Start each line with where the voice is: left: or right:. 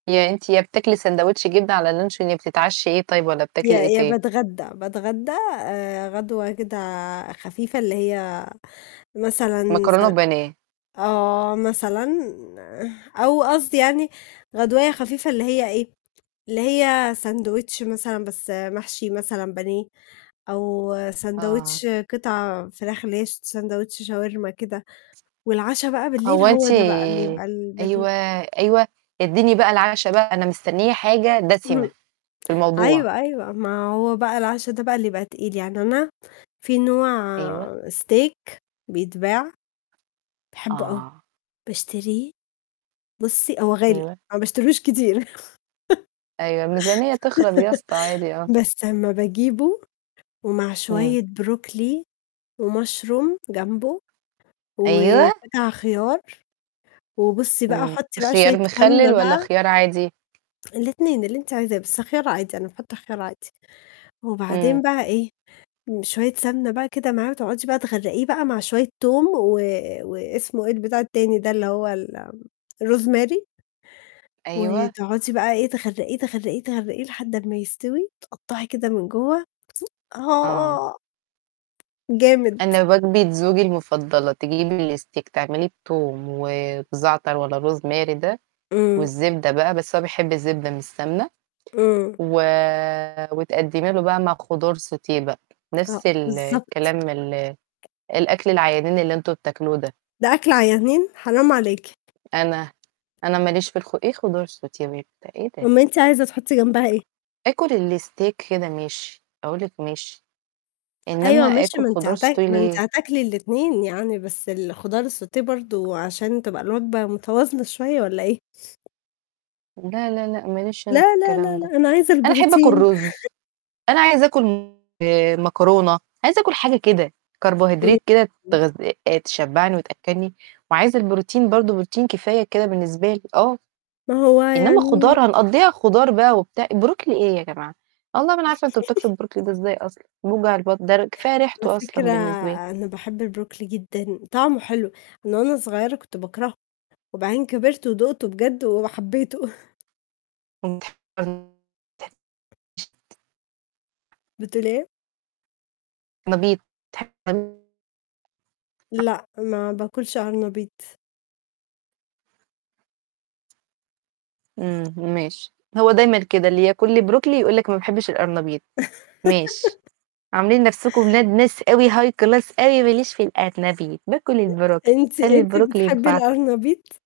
right: يا أنتِ يا بتاكلي ساندوتش جبنة على لنشون، يا بتتعشي إيه طيب والّا
left: يا
right: بتاكلي إيه
left: يا
right: تاني؟
left: باتغدى، باتغدى آآ غدوة كده خفيفة، اللي هي مثلًا س
right: مكرونة وبانيه.
left: آه، مثلًا، أو قصدي يعني غدواية خفيفة، اللي هي إيه، اللي هي ساندويتش مثلًا بس محشي مثلًا بانيه، أو
right: آه.
left: ساندويتش قطع فراخ اللي هي س ساندوتش شاورما كده، والعَشا بقى بالليل
right: هو
left: هو
right: أنتِ
left: ده بقى اللي يبقى
right: أيوه،
left: البانيه.
right: أيوه، ادّيني بقى العَشا بقى، أنا مستنية حاجة دسمة
left: اهم.
right: في الموضوع.
left: أيوه، أيوه، ما هو بقى العَشا ده بقى اللي يبقى تقيل، يعني أنا في نوع
right: أيوه.
left: Steak بيتباع، باحبه أوي،
right: آه.
left: باشتريه، بُصّي هو غالي،
right: أيوه.
left: ما باشتريهوش كتير.
right: أيوه، الميزانية تخرب يا اسطى عادي آه.
left: بس أمّا باجيبه، ومع
right: امم.
left: شوية بروكلي وMushroom جمبه،
right: أيوه.
left: وبتاع خيار، وبُصّي بقى
right: امم،
left: حطي بقى
right: خيار
left: شوية سمنة
right: مخلل والّا
left: بقى
right: خيار عادي؟
left: الاتنين، اللي أنتِ عايزاه، بس خيار عادي، أنا باحط خيار عادي.
right: إمم.
left: وبعدين بقى إيه، شوية سمنة بقى كده معاه وتقعدي بقى تغرّقيه بقى، مع شوية توم و واسمه إيه البتاع التاني ده اللي هو ال آمم الRosemary.
right: أيوه.
left: وتقعدي بقى إيه تغرّقيه، تغرقيه، تغرقيه لحد لمّا يستوي، تقطعي كده من جوّه
right: آه.
left: آه. جامد.
right: أنا وجبة زوجي المفضلة، تجيبي الSteak تعمليه بتوم وبزعتر والّا Rosemary ده،
left: امم.
right: والزبدة بقى، بس هو بيحب الزبدة مش سمنة،
left: امم.
right: و وتقدّمي له بقى مع خضار sauté بقى،
left: آه
right: نفْس ال
left: بالضبط.
right: الكلام، ال الأكل العيانين اللي أنتم بتاكلوه ده.
left: ده أكل عيانين! حرام عليكِ.
right: أنا أنا ما ليش في الخ إيه خضار sauté وبتاع، إيه ده؟!
left: أُمّال أنتِ عايزه تحطي جنبها إيه؟
right: آكل الSteak كده ماشي، أقول لِك ماشي، إنما
left: أيوه ماشي
right: آكل
left: ما أنتِ
right: خضار
left: هتا
right: sauté
left: ما أنتِ
right: ليه؟!
left: هتاكلي الاتنين يعني، بس الخضار الsauté برضه عشان تبقى الوجبة متوازنة شوية والّا إيه؟
right: لا، لا، لأ، ما ليش أنا في
left: لا، لا، لا،
right: الكلام ده،
left: لا، أنا عايزه
right: أنا أحب آكل
left: البروتين.
right: رز، أنا عايزه آكل، م آآ، مكرونة، عايزه آكل حاجة كده، Carbohydrate كده
left: امم،
right: تغذ تشبّعني وتأكّلني، وعايزه البروتين برضه، بروتين كفاية كده بالنسبة لي، آه،
left: ما هو
right: إنما خضار،
left: يعني
right: هنقضيها خضار بقى وبتاع، بروكلي إيه يا جماعة؟! والله ما أنا عارفة أنتم بتاكلوا البروكلي ده إزاي أصلًا؟! بيوجع البطن، ده ر كفاية
left: على
right: ريحته أصلًا
left: فكرة
right: بالنسبة لي.
left: أنا باحب البروكلي جدًا، طعمه حلو، من وأنا صغيّرة كنت باكرهه، وبعدين كبرت ودقته بجد وحبيته.
right: [unintelligible]
left: بتقولي إيه؟
right: ما بيت [unintelligible]
left: لأ، ما باكلش قرنبيط.
right: امم، ماشي، هو دايمًا كده اللي ياكل لي بروكلي يقول لِك ما باحبش الأرنبيط، ماشي، عاملين نفْسكم ولاد ناس أوي High Class أوي، ما ليش في القرنبيط، باكل البروكلي
left: أنتِ
right: خلّي
left: أنتِ
right: البروكلي
left: بتحبي
right: ينفعكم.
left: القرنبيط؟